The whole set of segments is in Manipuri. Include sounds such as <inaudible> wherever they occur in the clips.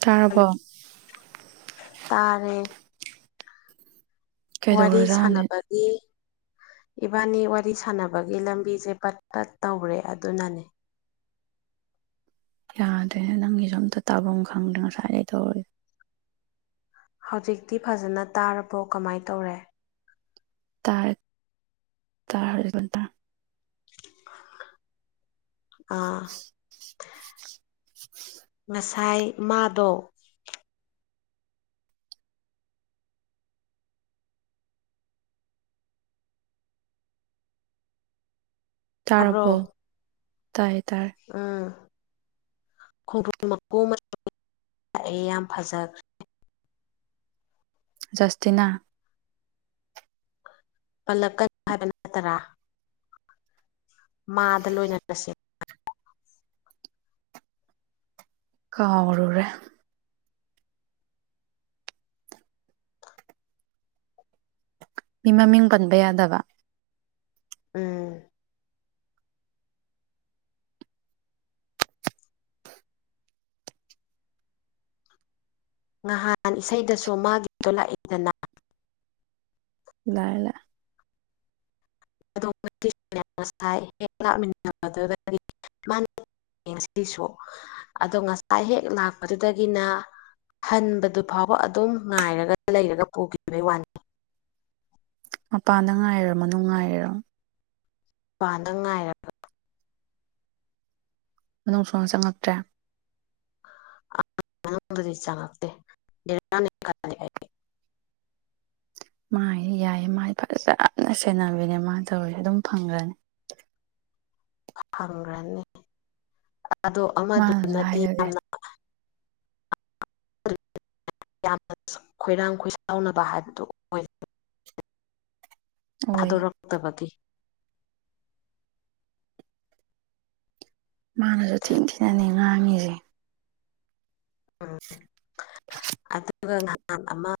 ꯇꯥꯔꯔꯕꯣ ꯇꯥꯔꯦ ꯋꯥꯔꯤ ꯀꯩꯗꯧꯔꯖꯥꯠꯅꯣꯅꯦ ꯁꯥꯟꯅꯕꯒꯤ ꯏꯕꯥꯅꯤ ꯋꯥꯔꯤ ꯁꯥꯟꯅꯕꯒꯤ ꯂꯝꯕꯤꯁꯦ ꯄꯠ ꯄꯠ ꯇꯧꯔꯦ ꯑꯗꯨꯅꯅꯦ ꯌꯥꯗ꯭ꯔꯦ ꯅꯪꯒꯤꯁꯨ ꯑꯝꯇ ꯇꯥꯐꯝ ꯈꯪꯗꯦ ꯉꯁꯥꯏꯗꯒꯤ ꯇꯧꯔꯒꯦ ꯍꯧꯖꯤꯛꯇꯤ ꯐꯖꯅ ꯇꯥꯔꯕꯣ ꯀꯃꯥꯏ ꯇꯧꯔꯦ ꯇꯥꯏꯔ ꯇꯥ ꯇ ꯑꯥ ꯉꯁꯥꯏ ꯃꯥꯗꯣ ꯇꯥꯕ꯭ꯔꯣ ꯇꯥꯔꯔꯕꯣ ꯇꯥꯏꯌꯦ ꯇꯔ ꯈꯣꯡꯗ꯭ꯔꯣꯟ ꯃꯀꯨ ꯂꯑꯦ ꯌꯥꯝ ꯐꯖ ꯥꯁꯇꯅ ꯄꯜꯂꯛꯀ ꯍꯥꯏꯕꯅ ꯇꯔꯥ ꯃꯥꯗ ꯂꯣꯏꯅꯔꯁꯦ ꯀꯥꯎꯔꯔꯦ ꯃꯤ ꯃꯃꯤꯡ ꯀꯟꯕ ꯌꯥꯗꯕ ꯎꯝ ꯅꯍꯥꯟ ꯏꯁꯩꯗꯁꯨ ꯃꯥꯒꯤꯗꯣ ꯂꯥꯛꯏꯦꯗꯅ ꯂ ꯂꯩ <unintelligible> ꯁꯤꯁꯨ ꯑꯗꯣ ꯉꯁꯥꯏ ꯍꯦꯛ ꯂꯥꯛꯄꯗꯨꯗꯒꯤꯅ ꯍꯟꯕꯗꯨ ꯐꯥꯎꯕ ꯑꯗꯨꯝ ꯉꯥꯏꯔꯒ ꯂꯩꯔꯒ ꯄꯨꯈꯤꯕꯩ ꯋꯥꯅꯤ ꯃꯄꯥꯟꯗ ꯉꯥꯏꯔꯣ ꯃꯅꯨꯡ ꯉꯥꯏꯔꯔꯣ ꯋꯥꯥꯟꯗꯪ ꯉꯥꯏꯔꯒ ꯃꯅꯨꯡ ꯁꯨꯅ ꯆꯪꯉꯛꯇ꯭ꯔꯦ ꯑꯅꯗꯤ ꯆ ꯂꯥꯛꯅꯤ ꯃꯥꯥꯏ ꯌꯥꯏꯌꯦ ꯃꯥ ꯐꯖꯅ ꯁꯦꯟꯅꯕꯤꯅꯦ ꯃꯥꯅ ꯇꯧꯔꯤꯁꯦ ꯑꯗꯨꯝ ꯐꯪꯈ꯭ꯔꯅꯤ ꯐꯪꯈ꯭ꯔꯅꯤ ꯑꯗꯣ ꯃꯥꯅꯁꯨ ꯑꯃꯗꯨꯅꯗꯤ ꯍꯥꯏꯗꯨꯗꯤ ꯌꯥꯝꯅ <unintelligible> ꯌꯥꯝꯅ ꯈꯣꯏꯔꯥꯡ ꯈꯣꯏꯁꯥꯎꯅꯕ ꯍꯥꯏꯕꯗꯨ ꯑꯣꯏ ꯑꯣꯏꯌꯦ ꯊꯥꯗꯣꯔꯛꯇꯕꯗꯤ ꯃꯥꯅꯁꯨ ꯊꯤꯟ ꯊꯤꯅꯅꯤ ꯉꯥꯡꯉꯤꯁꯦ ꯎꯝ ꯑꯗꯨꯒ ꯉꯍꯥꯟ ꯑꯃ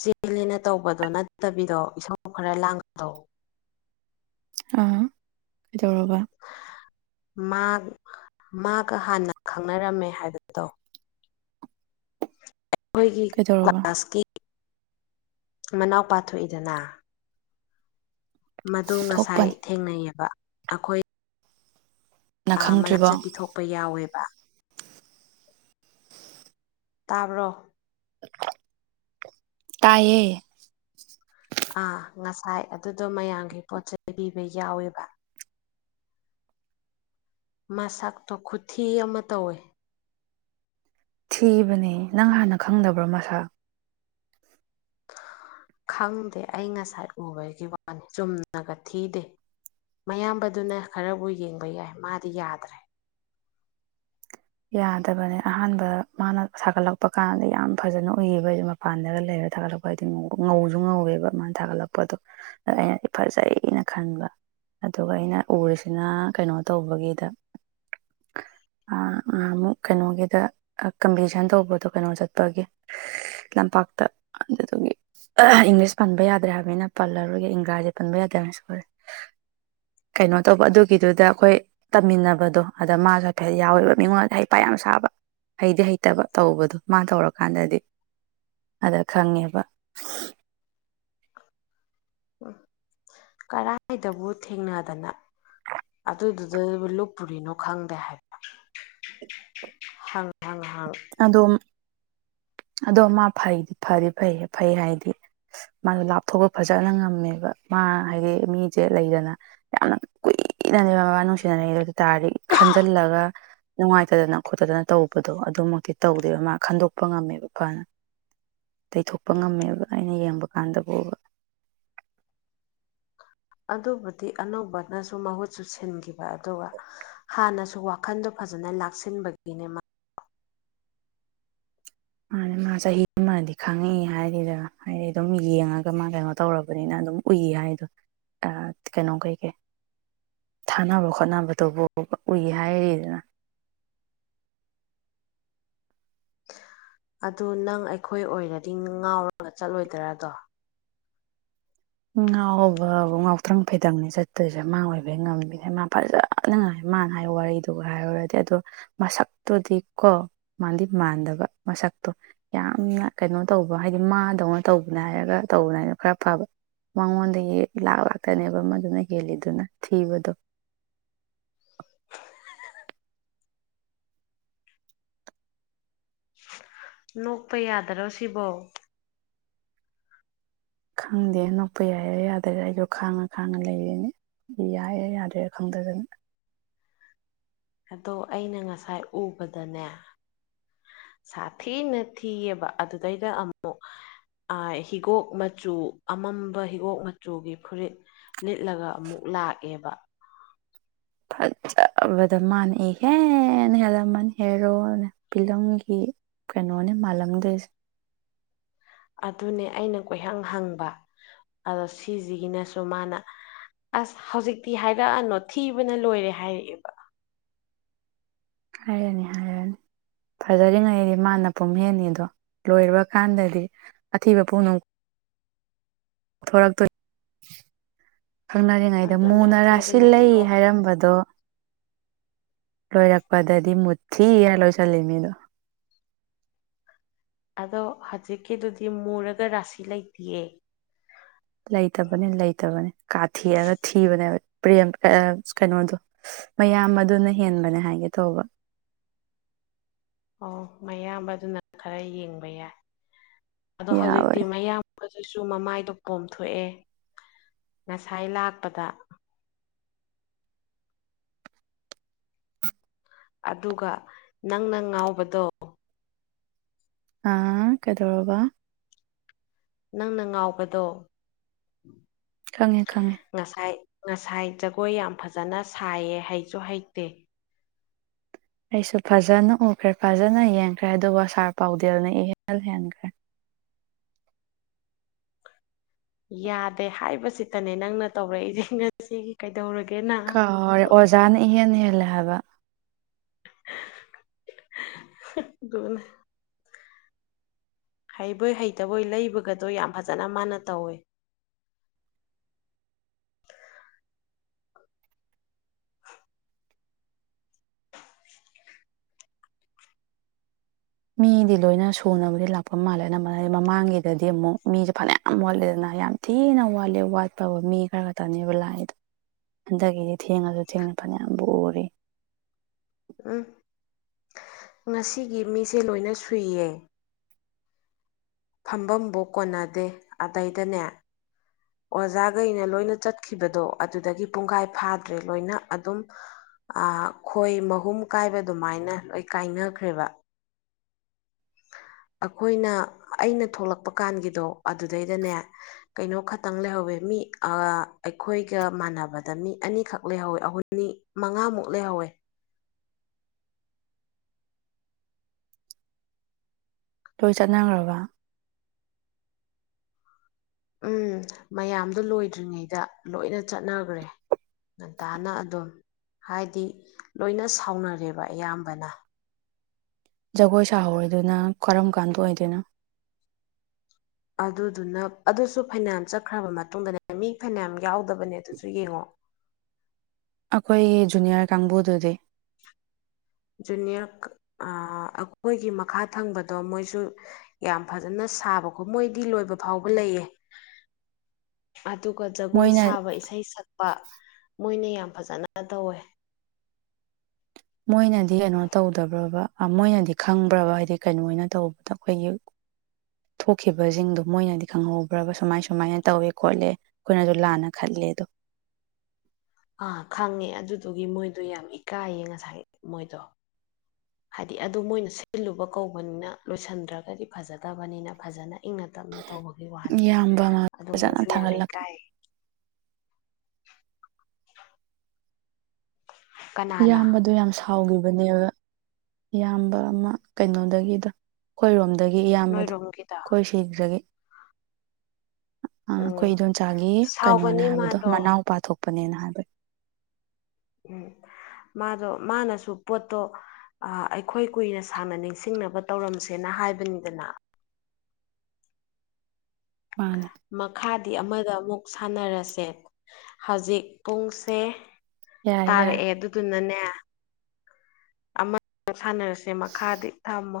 ꯆꯦꯜꯂꯤꯅ ꯇꯧꯕꯗꯣ ꯅꯠꯇꯕꯤꯗꯣ ꯏꯁꯧ ꯈꯔ ꯂꯥꯡꯒꯗꯣ ꯑ ꯀꯩꯗꯧꯔꯕ ꯃꯥ ꯃꯥꯒ ꯍꯥꯟꯅ ꯈꯪꯅꯔꯝꯃꯦ ꯍꯥꯏꯕꯗꯣ ꯑꯩꯈꯣꯏꯒꯤ ꯀꯩꯗꯧꯔꯕ ꯀ꯭ꯂꯥꯁꯀꯤ ꯃꯅꯥꯎ ꯄꯥꯊꯣꯛꯏꯗꯅ ꯃꯗꯨ ꯉꯁꯥꯏ ꯊꯣꯛꯄꯅꯤ ꯊꯦꯡꯅꯩꯑꯕ ꯑꯩꯈꯣꯏ ꯅꯪ ꯃꯩ ꯈꯪꯗ꯭ꯔꯤꯕꯣ ꯆ ꯄꯤꯊꯣꯛꯄ ꯌꯥꯎꯋꯦꯕ ꯇꯥꯕ꯭ꯔꯣ ꯇꯥꯏꯌꯦ ꯑꯥ ꯉꯁꯥꯏ ꯑꯗꯨꯗꯣ ꯃꯌꯥꯝꯒꯤ ꯄꯣꯠ ꯆꯩꯕꯤꯕ ꯌꯥꯎꯋꯦꯕ ꯃꯁꯛꯇꯣ ꯈꯨꯊꯤ ꯑꯃ ꯇꯧꯋꯦ ꯊꯤꯕꯅꯦ ꯅꯪ ꯍꯥꯟꯅ ꯈꯪꯗꯕ꯭ꯔꯣ ꯃꯁꯥ <unintelligible> <unintelligible> ꯈꯪꯗꯦ ꯑꯩ ꯉꯁꯥꯏ ꯎꯕꯒꯤ ꯋꯥꯅꯤ ꯆꯨꯝꯅꯒ ꯊꯤꯗꯦ ꯃꯌꯥꯝꯕꯗꯨꯅ ꯈꯔꯕꯨ ꯌꯦꯡꯕ ꯌꯥꯏ ꯃꯥꯗꯤ ꯌꯥꯗ꯭ꯔꯦ ꯌꯥꯗꯕꯅꯦ ꯑꯍꯥꯟꯕ ꯃꯥꯅ ꯁꯥꯒꯠꯂꯛꯄ ꯀꯥꯟꯗ ꯌꯥꯝ ꯐꯖꯅ ꯎꯏꯌꯦꯕ ꯑꯩꯁꯦ ꯃꯄꯥꯟꯗꯒ ꯂꯩꯔ ꯊꯥꯒꯠꯂꯛꯄ ꯍꯥꯏꯗꯤ ꯉꯧꯁꯨ ꯉꯧꯋꯦꯕ ꯃꯥꯅ ꯊꯥꯒꯠꯂꯛꯄꯗꯣ ꯑꯩꯅ ꯐꯖꯩꯅ ꯈꯟꯕ ꯑꯗꯨꯒ ꯑꯩꯅ ꯎꯔꯤꯁꯤꯅ ꯀꯩꯅꯣ ꯇꯧꯕꯒꯤꯗ ꯑ ꯑꯃꯨꯛ ꯀꯩꯅꯣꯒꯤꯗ ꯀꯝꯄꯤꯇꯤꯁꯟ ꯇꯧꯕꯗꯣ ꯀꯩꯅꯣ ꯆꯠꯄꯒꯤ ꯂꯝꯄꯥꯛꯇ ꯑꯗ ꯊꯉꯦ ꯏꯪꯂꯤꯁ ꯄꯟꯕ ꯌꯥꯗ꯭ꯔꯦ ꯍꯥꯏꯕꯅꯤꯅ ꯄꯜꯂꯔꯨꯔꯒ ꯏꯪꯒ꯭ꯔꯥꯖꯤ ꯄꯟꯕ ꯌꯥꯗ꯭ꯔꯦ ꯍꯥꯏꯅꯁꯨꯦ ꯀꯩꯅꯣ ꯇꯧꯕ ꯑꯗꯨꯒꯤꯗꯨꯗ ꯑꯩꯈꯣꯏ ꯇꯝꯃꯤꯟꯅꯕꯗꯣ ꯑꯗ ꯃꯥꯁꯨ ꯍꯥꯏꯐꯦꯠ ꯌꯥꯎꯋꯦꯕ ꯃꯤꯉꯣꯟꯗ ꯍꯩ ꯄ ꯌꯥꯝ ꯁꯥꯕ ꯍꯩꯗꯤ ꯍꯩꯇꯕ ꯇꯧꯕꯗꯣ ꯃꯥꯅ ꯇꯧꯔꯀꯥꯟꯗꯗꯤ ꯑꯗ ꯈꯪꯉꯦꯕ꯫ ꯎ ꯀꯔꯥꯏꯗꯕꯨ ꯊꯦꯡꯅꯗꯅ꯫ ꯑꯗꯨꯗꯨꯗ ꯂꯨꯞ ꯄꯨꯨꯔꯤꯅꯣ ꯈꯪꯗꯦ ꯍꯥꯏꯕ꯫ ꯍ ꯍꯪꯍꯥꯡ ꯑꯗꯣ ꯑꯗꯣ ꯃꯥ ꯐꯩꯗꯤ ꯐꯔꯤ ꯐꯩ ꯐꯩ ꯍꯥꯏꯗꯤ ꯃꯥꯗꯣ ꯂꯥꯞꯊꯣꯛꯄ ꯐꯖꯅ ꯉꯝꯃꯦꯕ ꯃꯥ ꯍꯥꯏꯗꯤ ꯃꯤꯁꯦ ꯂꯩꯗꯅ ꯌꯥꯝꯅ ꯀꯨꯏ ꯏꯅꯗꯤ ꯃꯕꯥ ꯅꯨꯡꯁꯤꯅꯔꯦ ꯑꯗꯨ ꯇꯥꯔꯗꯤ ꯈꯟꯖꯜꯂꯒ ꯅꯨꯡꯉꯥꯏꯇꯗꯅ ꯈꯣꯠꯇꯗꯅ ꯇꯧꯕꯗꯣ ꯑꯗꯨꯃꯛꯇꯤ ꯇꯧꯗꯦꯕ ꯃꯥ ꯈꯟꯗꯣꯛꯄ ꯉꯝꯃꯦꯕ ꯐꯅ꯫ ꯇꯩꯊꯣꯛꯄ ꯉꯝꯃꯦꯕ ꯑꯩꯅ ꯌꯦꯡꯕ ꯀꯥꯟꯗ ꯎꯕ꯫ ꯑꯗꯨꯕꯨꯗꯤ ꯑꯅꯧꯕꯅꯁꯨ ꯃꯍꯨꯠꯁꯨ ꯁꯤꯟꯈꯤꯕ ꯑꯗꯨꯒ ꯍꯥꯟꯅꯁꯨ ꯋꯥꯈꯟꯗꫭ ꯐꯖꯅ ꯂꯥꯛꯁꯤꯟꯕꯒꯤꯅꯦ ꯃꯥ ꯃꯥꯅꯦ ꯃꯥ ꯆꯍꯤ ꯑꯃꯗꯤ ꯈꯪꯉꯛꯏ ꯍꯥꯏꯔꯤꯗ ꯍꯥꯏꯗꯤ ꯑꯗꯨꯝ ꯌꯦꯡꯉꯒ ꯃꯥ ꯀꯩꯅꯣ ꯇꯧꯔꯕꯅꯤꯅ ꯑꯗꯨꯝ ꯎꯏ ꯍꯥꯏꯗꯣ ꯑꯥ ꯀꯩꯅꯣ ꯀꯩ-ꯀꯩ꯫ ꯊꯥꯅꯕ ꯈꯣꯠꯅꯕꯗꯨꯕꯨꯕ ꯎꯏ ꯍꯥꯏꯔꯤꯁꯤꯅ꯫ <inaudible> ꯑꯗꯨ ꯅꯪ ꯑꯩꯈꯣꯏ ꯑꯣꯏꯔꯗꯤ ꯉꯥꯎꯔꯒ ꯆꯠꯂꯣꯏꯗ꯭ꯔꯗꯣ꯫ ꯉꯥꯎꯕꯕꯨ ꯉꯥꯎꯇ꯭ꯔꯪ ꯐꯩꯗꯪꯅꯤ ꯆꯠꯇꯣꯏꯁꯦ ꯃꯥ ꯑꯣꯏꯕꯩ ꯉꯝꯃꯤꯁꯦ ꯃꯥ ꯐꯖꯅ ꯉꯥꯏꯕ ꯃꯥꯅ ꯍꯥꯏ ꯋꯥꯔꯤꯗꯨꯒ ꯍꯥꯏꯔꯨꯔꯗꯤ ꯑꯗꯣ ꯃꯁꯛꯇꯨꯗꯤ ꯀꯣ ꯃꯥꯟꯗꯤ ꯃꯥꯟꯗꯕ ꯃꯁꯛ ꯛꯇꯣ ꯌꯥꯝꯅ ꯀꯩꯅꯣ ꯇꯧꯕ ꯍꯥꯏꯗꯤ ꯃꯥꯗꯧꯅ ꯇꯧꯕꯅꯦ ꯍꯥꯏꯔꯒ ꯇꯧꯕꯅꯦꯅ ꯈꯔ ꯐꯕ꯫ ꯃꯉꯣꯟꯗꯒꯤ ꯂꯥꯛꯂꯥꯛꯇꯅꯦꯕ ꯃꯗꯨꯅ ꯍꯦꯜꯂꯤꯗꯨꯅ ꯊꯤꯕꯗꯣ꯫ <inaudible> ꯅꯣꯛꯄ ꯌꯥꯗꯔꯣ ꯁꯤꯕꯣ ꯈꯪꯗꯦ ꯅꯣꯛꯄ ꯌꯥꯏꯔ ꯌꯥꯗꯔꯥ ꯑꯩꯁꯨꯣ ꯈꯥꯡꯉ ꯈꯥꯡꯉ ꯂꯩꯔꯤꯅꯤ ꯌꯥꯏꯌꯦ ꯌꯥꯗ꯭ꯔꯦ ꯈꯪꯗꯗꯅ꯫ ꯑꯗꯣ ꯑꯩꯅ ꯉꯁꯥꯏ ꯎꯕꯗꯅꯦ ꯁꯥꯊꯤꯅ ꯊꯤꯑꯦꯕ ꯑꯗꯨꯗꯩꯗ ꯑꯃꯨꯛ ꯑꯥ ꯍꯤꯒꯣꯛ ꯃꯆꯨ ꯑꯃꯝꯕ ꯍꯤꯒꯣꯛ ꯃꯆꯨꯒꯤ ꯐꯨꯔꯤꯠ ꯂꯤꯠꯂꯒ ꯑꯃꯨꯛ ꯂꯥꯛꯑꯦꯕ꯫ ꯐꯖꯕꯗ ꯃꯥꯟꯅꯤ ꯍꯦ ꯍꯦꯂꯃꯟ ꯍꯦꯔꯣ ꯐꯤꯂꯝꯒꯤ ꯀꯩꯅꯣꯅꯦ ꯃꯥꯂꯝꯗꫭꯏꯁꯤ ꯑꯗꯨꯅꯦ ꯑꯩꯅ ꯀꯣꯏꯍꯪ ꯍꯪꯕ ꯑꯗꯣ ꯁꯤꯖꯤꯒꯤꯅꯁꯨ ꯃꯥꯅ ꯑꯁ ꯍꯧꯖꯤꯛꯇꯤ ꯍꯥꯏꯔꯛꯑꯅꯣ ꯊꯤꯕꯅ ꯂꯣꯏꯔꯦ ꯍꯥꯏꯔꯛꯑꯦꯕ꯫ ꯍꯥꯏꯔꯅꯤ-ꯍꯥꯏꯔꯅꯤ ꯐꯖꯔꯤꯉꯩꯗꯤ ꯃꯥꯅ ꯄꯨꯝ ꯍꯦꯟꯍꯦꯟꯗꯣ꯫ ꯂꯣꯏꯔꯕ ꯀꯥꯟꯗꯗꯤ ꯑꯊꯤꯕ ꯄꯣꯛꯅꯨꯡ ꯊꯣꯔꯛꯇꫭꯏ ꯈꯪꯅꯔꯤꯉꯩꯗ ꯑꯗꯨꯅꯦ ꯃꯨꯅ ꯑꯊꯤꯕꯅ ꯔꯥꯁꯤꯜꯂꯩ ꯌꯣꯝꯃꯦ ꯍꯥꯏꯔꯝꯕꯗꯣ ꯂꯣꯏꯔꯛꯄꯗꯗꯤ ꯃꯨꯊꯤꯔ ꯂꯣꯏꯁꯤꯜꯂꯤ ꯃꯤꯗꯣ꯫ <inaudible> ꯑꯗꯣ ꯍꯖꯤꯛꯀꯤꯗꯨꯗꯤ ꯃꯨꯔꯒ ꯔꯥꯁꯤ ꯂꯩꯇꯤꯌꯦ꯫ ꯂꯩꯇꯕꯅꯤ ꯂꯩꯇꯕꯅꯦ꯫ ꯀꯥꯊꯦꯛꯑꯒ ꯊꯤꯕꯅꯦꯕ ꯄ꯭ꯔꯦꯝ ꯑ ꯀꯩꯅꯣꯗꯣ ꯃꯌꯥꯝ ꯑꯗꯨꯅ ꯍꯦꯟꯕꯅꯦ ꯍꯥꯏꯒꯦ꯫ ꯇꯧꯕ꯫ ꯑꯣ ꯃꯌꯥꯝꯕꯗꯨꯅ ꯈꯔ ꯌꯦꯡꯕ ꯌꯥꯏ꯫ ꯑꯗꯣ ꯍꯧꯖꯤꯛꯇꯤ ꯌꯥꯕꯅꯦ ꯃꯌꯥꯝꯕ ꯑꯗꯨꯁꯨ ꯃꯃꯥꯏꯗꯣ ꯄꯣꯝꯊꯣꯛꯑꯦ ꯉꯁꯥꯏ ꯂꯥꯛꯄꯗ ꯑꯗꯨꯒ ꯅꯪꯅ ꯉꯥꯎꯕꯗꯣ ꯑꯥ ꯀꯩꯗꯧꯔꯕ꯫ ꯅꯪꯅ ꯉꯥꯎꯕꯗꯣ ꯈꯪꯉꯦ-ꯈꯪꯉꯦ꯫ ꯉꯁꯥꯏ ꯉꯁꯥꯏ ꯖꯒꯣꯏ ꯌꯥꯝ ꯐꯖꯅ ꯁꯥꯏꯌꯦ ꯍꯩꯁꯨ ꯍꯩꯇꯦ꯫ ꯑꯩꯁꯨ ꯐꯖꯅ ꯎꯈ꯭ꯔꯦ ꯐꯖꯅ ꯌꯦꯡꯈ꯭ꯔꯦ ꯑꯗꯨꯒ ꯁꯥꯔ ꯄꯥꯎꯗꯦꯜꯅ ꯏꯍꯦꯟꯜ ꯍꯦꯟꯈ꯭ꯔꯦ꯫ ꯌꯥꯗꯦ ꯍꯥꯏꯕꯁꯤꯇꯅꯦ ꯅꯪꯅ ꯇꯧꯔꯛꯏꯁꯦ ꯉꯁꯤꯒꯤ ꯀꯩꯗꯧꯔꯒꯦ꯫ ꯀꯔꯦ ꯑꯣꯖꯥꯅ ꯏꯍꯦꯟꯅ ꯍꯦꯜꯂꯦ ꯍꯥꯏꯕ ꯑꯗꯨꯅ ꯍꯩꯕꯣꯏ ꯍꯩꯇꯕꯣꯏ ꯂꯩꯕꯒꯗꯣ ꯌꯥꯝ ꯐꯖꯅ ꯃꯥꯅ ꯇꯧꯋꯦ <inaudible> ꯃꯤꯗꯤ ꯂꯣꯏꯅ ꯁꯨꯅꯕꯗꯤ ꯂꯥꯛꯄ ꯃꯥꯜꯂꯦ ꯅꯝꯕꯅꯗꯤ ꯃꯃꯥꯡꯒꯤꯗꯗꯤ ꯑꯃꯨꯛ ꯃꯤꯁꯦ ꯐꯅꯌꯥꯝ ꯋꯥꯠꯂꯦꯗꯅ ꯌꯥꯝ ꯊꯤꯅ ꯋꯥꯠꯂꯦ ꯋꯥꯠꯄꯕ ꯃꯤ ꯈꯔ ꯈꯛꯇꯅꯦꯕ ꯂꯥꯏꯗꯣ ꯍꯟꯛꯗꯒꯤꯗꯤ ꯊꯦꯡꯉꯁꯨ ꯊꯦꯡꯅ ꯐꯅꯌꯥꯝꯕꯨ ꯎꯔꯤ ꯎ ꯉꯁꯤꯒꯤ ꯃꯤꯁꯦ ꯂꯣꯏꯅ ꯁꯨꯏꯌꯦ ꯐꯝꯕꯕꯨ ꯀꯣꯟꯅꯗꯦ ꯑꯗꯩꯗꯅꯦ ꯑꯣꯖꯥꯈꯩꯅ ꯂꯣꯏꯅ ꯆꯠꯈꯤꯕꯗꯣ ꯑꯗꯨꯗꯒꯤ ꯄꯨꯡꯈꯥꯏ ꯐꯥꯗ꯭ꯔꯦ ꯂꯣꯏꯅ ꯑꯗꯨꯝ ꯈꯣꯏ ꯃꯍꯨꯝ ꯀꯥꯏꯕ ꯑꯗꯨꯃꯥꯏꯅ ꯂꯣꯏ ꯀꯥꯏꯅꯈ꯭ꯔꯦꯕ <inaudible> ꯑꯩꯈꯣꯏꯅ ꯑꯩꯅ ꯊꯣꯛꯂꯛꯄ ꯀꯥꯟꯒꯤꯗꯣ ꯑꯗꯨꯗꯩꯗꯅꯦ ꯀꯩꯅꯣ ꯈꯇꯪ ꯂꯩꯍꯧꯋꯤ ꯃꯤ ꯑꯩꯈꯣꯏꯒ ꯃꯥꯟꯅꯕꯗ ꯃꯤ ꯑꯅꯤꯈꯛ ꯂꯩꯍꯧꯋꯤ ꯑꯍꯨꯝ ꯑꯅꯤ ꯃꯉꯥꯃꯨꯛ ꯂꯩꯍꯧꯋꯦ <unintelligible> ꯂꯣꯏ ꯆꯠꯅꯈ꯭ꯔꯕ ꯎꯝ ꯃꯌꯥꯝꯗꯨꯣ ꯂꯣꯏꯗ꯭ꯔꯤꯉꯩꯗ ꯂꯣꯏꯅ ꯆꯠꯅꯈ꯭ꯔꯦ ꯉꯟꯇꯥꯅ ꯑꯗꯨꯝ ꯍꯥꯏꯗꯤ ꯂꯣꯏꯅ ꯁꯥꯎꯅꯔꯦꯕ ꯑꯌꯥꯝꯕꯅ ꯖꯒꯣꯏ ꯁꯥꯍꯧꯔꯤꯗꯨꯅ ꯀꯔꯝ ꯀꯥꯟꯗ ꯑꯣꯏꯗꯣꯏꯅꯣ ꯑꯗꯨꯗꯨꯅ ꯑꯗꯨꯁꯨ ꯐꯩꯅꯥꯟ ꯆꯠꯈ꯭ꯔꯕ ꯃꯇꯨꯡꯗꯅꯦ ꯃꯤ ꯐꯩꯅꯥꯝ ꯌꯥꯎꯗꯕꯅꯦ ꯑꯗꯨꯁꯨ ꯌꯦꯡꯉꯣ ꯑꯩꯈꯣꯏꯒꯤ ꯖꯨꯅꯤꯌꯔ ꯀꯥꯡꯕꯨꯗꯨꯗꯤ ꯖꯨꯅꯤꯌꯔ ꯑꯩꯈꯣꯏꯒꯤ ꯃꯈꯥ ꯊꯪꯕꯗꯣ ꯃꯣꯏꯁꯨ ꯌꯥꯝ ꯐꯖꯅ ꯁꯥꯕꯀꯣ ꯃꯣꯏꯗꯤ ꯂꯣꯏꯕ ꯐꯥꯎꯕ ꯂꯩꯌꯦ <inaudible> ꯑꯗꯨꯒ ꯖꯒꯣꯏ ꯃꯣꯏꯅ ꯁꯥꯕ ꯏꯁꯩ ꯁꯛꯄ ꯃꯣꯏꯅ ꯌꯥꯝ ꯐꯖꯅ ꯇꯧꯋꯦ ꯃꯣꯏꯅꯗꯤ ꯀꯩꯅꯣ ꯇꯧꯗꯕ꯭ꯔꯣꯕ ꯃꯣꯏꯅꯗꯤ ꯈꯪꯕ꯭ꯔꯕ ꯍꯥꯏꯗꯤ ꯀꯩꯅꯣ ꯑꯣꯏꯅ ꯇꯧꯕꯗ ꯑꯩꯈꯣꯏꯒꯤ ꯊꯣꯛꯈꯤꯕꯁꯤꯡꯗꯣ ꯃꯣꯏꯅꯗꯤ ꯈꯪꯍꯧꯕ꯭ꯔꯕ ꯁꯨꯃꯥꯏ ꯁꯨꯃꯥꯏꯅ ꯇꯧꯋꯦ ꯈꯣꯠꯂꯦ ꯑꯩꯈꯣꯏꯅꯁꯨ ꯂꯥꯟꯅ ꯈꯠꯂ <inaudible> <inaudible> ꯑꯥ ꯈꯪꯉꯦ ꯑꯗꯨꯗꯨꯒꯤ ꯃꯣꯏꯗꯣ ꯌꯥꯝ ꯏꯀꯥꯏꯌꯦ ꯉꯁꯥꯏ ꯃꯣꯏꯗꯣ ꯍꯥꯏꯗꯤ ꯑꯗꯨ ꯃꯣꯏꯅ ꯁꯤꯜꯂꯨꯕ ꯀꯧꯕꯅꯤꯅ ꯂꯣꯏꯁꯤꯟꯗ꯭ꯔꯒꯗꯤ ꯐꯖꯗꯕꯅꯤꯅ ꯐꯖꯅ ꯏꯪꯅ ꯇꯞꯅ ꯇꯧꯕꯒꯤ ꯋꯥꯅꯤ ꯏꯌꯥꯝꯕ ꯑꯃ ꯑꯗꯣ ꯐꯖꯅ ꯃꯣꯏꯁꯨ ꯌꯥꯝ ꯊꯥꯒꯠꯂꯛꯀꯦ ꯏꯀꯥꯏ <inaudible> ꯀꯅꯥꯅ ꯏꯌꯥꯝꯕꯗꯣ ꯌꯥꯝ ꯁꯥꯎꯈꯤꯕꯅꯦꯕ ꯏꯌꯥꯝꯕ ꯑꯃ ꯀꯩꯅꯣꯗꯒꯤꯗ ꯑꯩꯈꯣꯏꯔꯣꯝꯗ ꯑꯗꯒꯤ ꯏꯌꯥꯝꯕꯗ ꯅꯣꯏꯔꯣꯝꯒꯤꯗꯣ ꯑꯩꯣꯏ ꯁꯤꯈ꯭ꯔꯒꯤ ꯑ ꯑꯩꯈꯣꯏ ꯎꯝ ꯏꯗꯣꯣꯟꯆꯥꯒꯤ ꯀꯩꯅꯣꯅꯦ ꯁꯥꯎꯒꯅꯤ ꯍꯥꯏꯕꯗꯣ ꯃꯥꯗꯣ ꯃꯅꯥꯎ ꯄꯥꯊꯣꯛꯄ ꯄꯅꯦꯅ ꯍꯥꯏꯕ ꯎꯝ ꯃꯥꯗꯣ ꯃꯥꯅꯁꯨ ꯄꯣꯠꯇꯣ ꯑꯩꯈꯣꯏ ꯀꯨꯏꯅ ꯁꯥꯡꯅ ꯅꯤꯡꯁꯤꯡꯅꯕ ꯇꯧꯔꯝꯁꯦꯅ ꯍꯥꯏꯕꯅꯤꯗꯅ ꯃꯥꯅꯦ ꯃꯈꯥ ꯑꯃꯗ ꯑꯃꯨꯛ ꯁꯥꯟꯅꯔꯁꯦ ꯍꯧꯖꯤꯛ ꯄꯨꯡꯁꯦ ꯌꯥꯔꯦ ꯌꯥꯔꯦ ꯇꯥꯔꯛꯑꯦ ꯑꯗꯨꯗꯨꯅꯅꯦ ꯑꯃ ꯁꯥꯟꯅꯔꯁꯦ ꯃꯈꯥꯗꯤ ꯊꯝꯃꯣ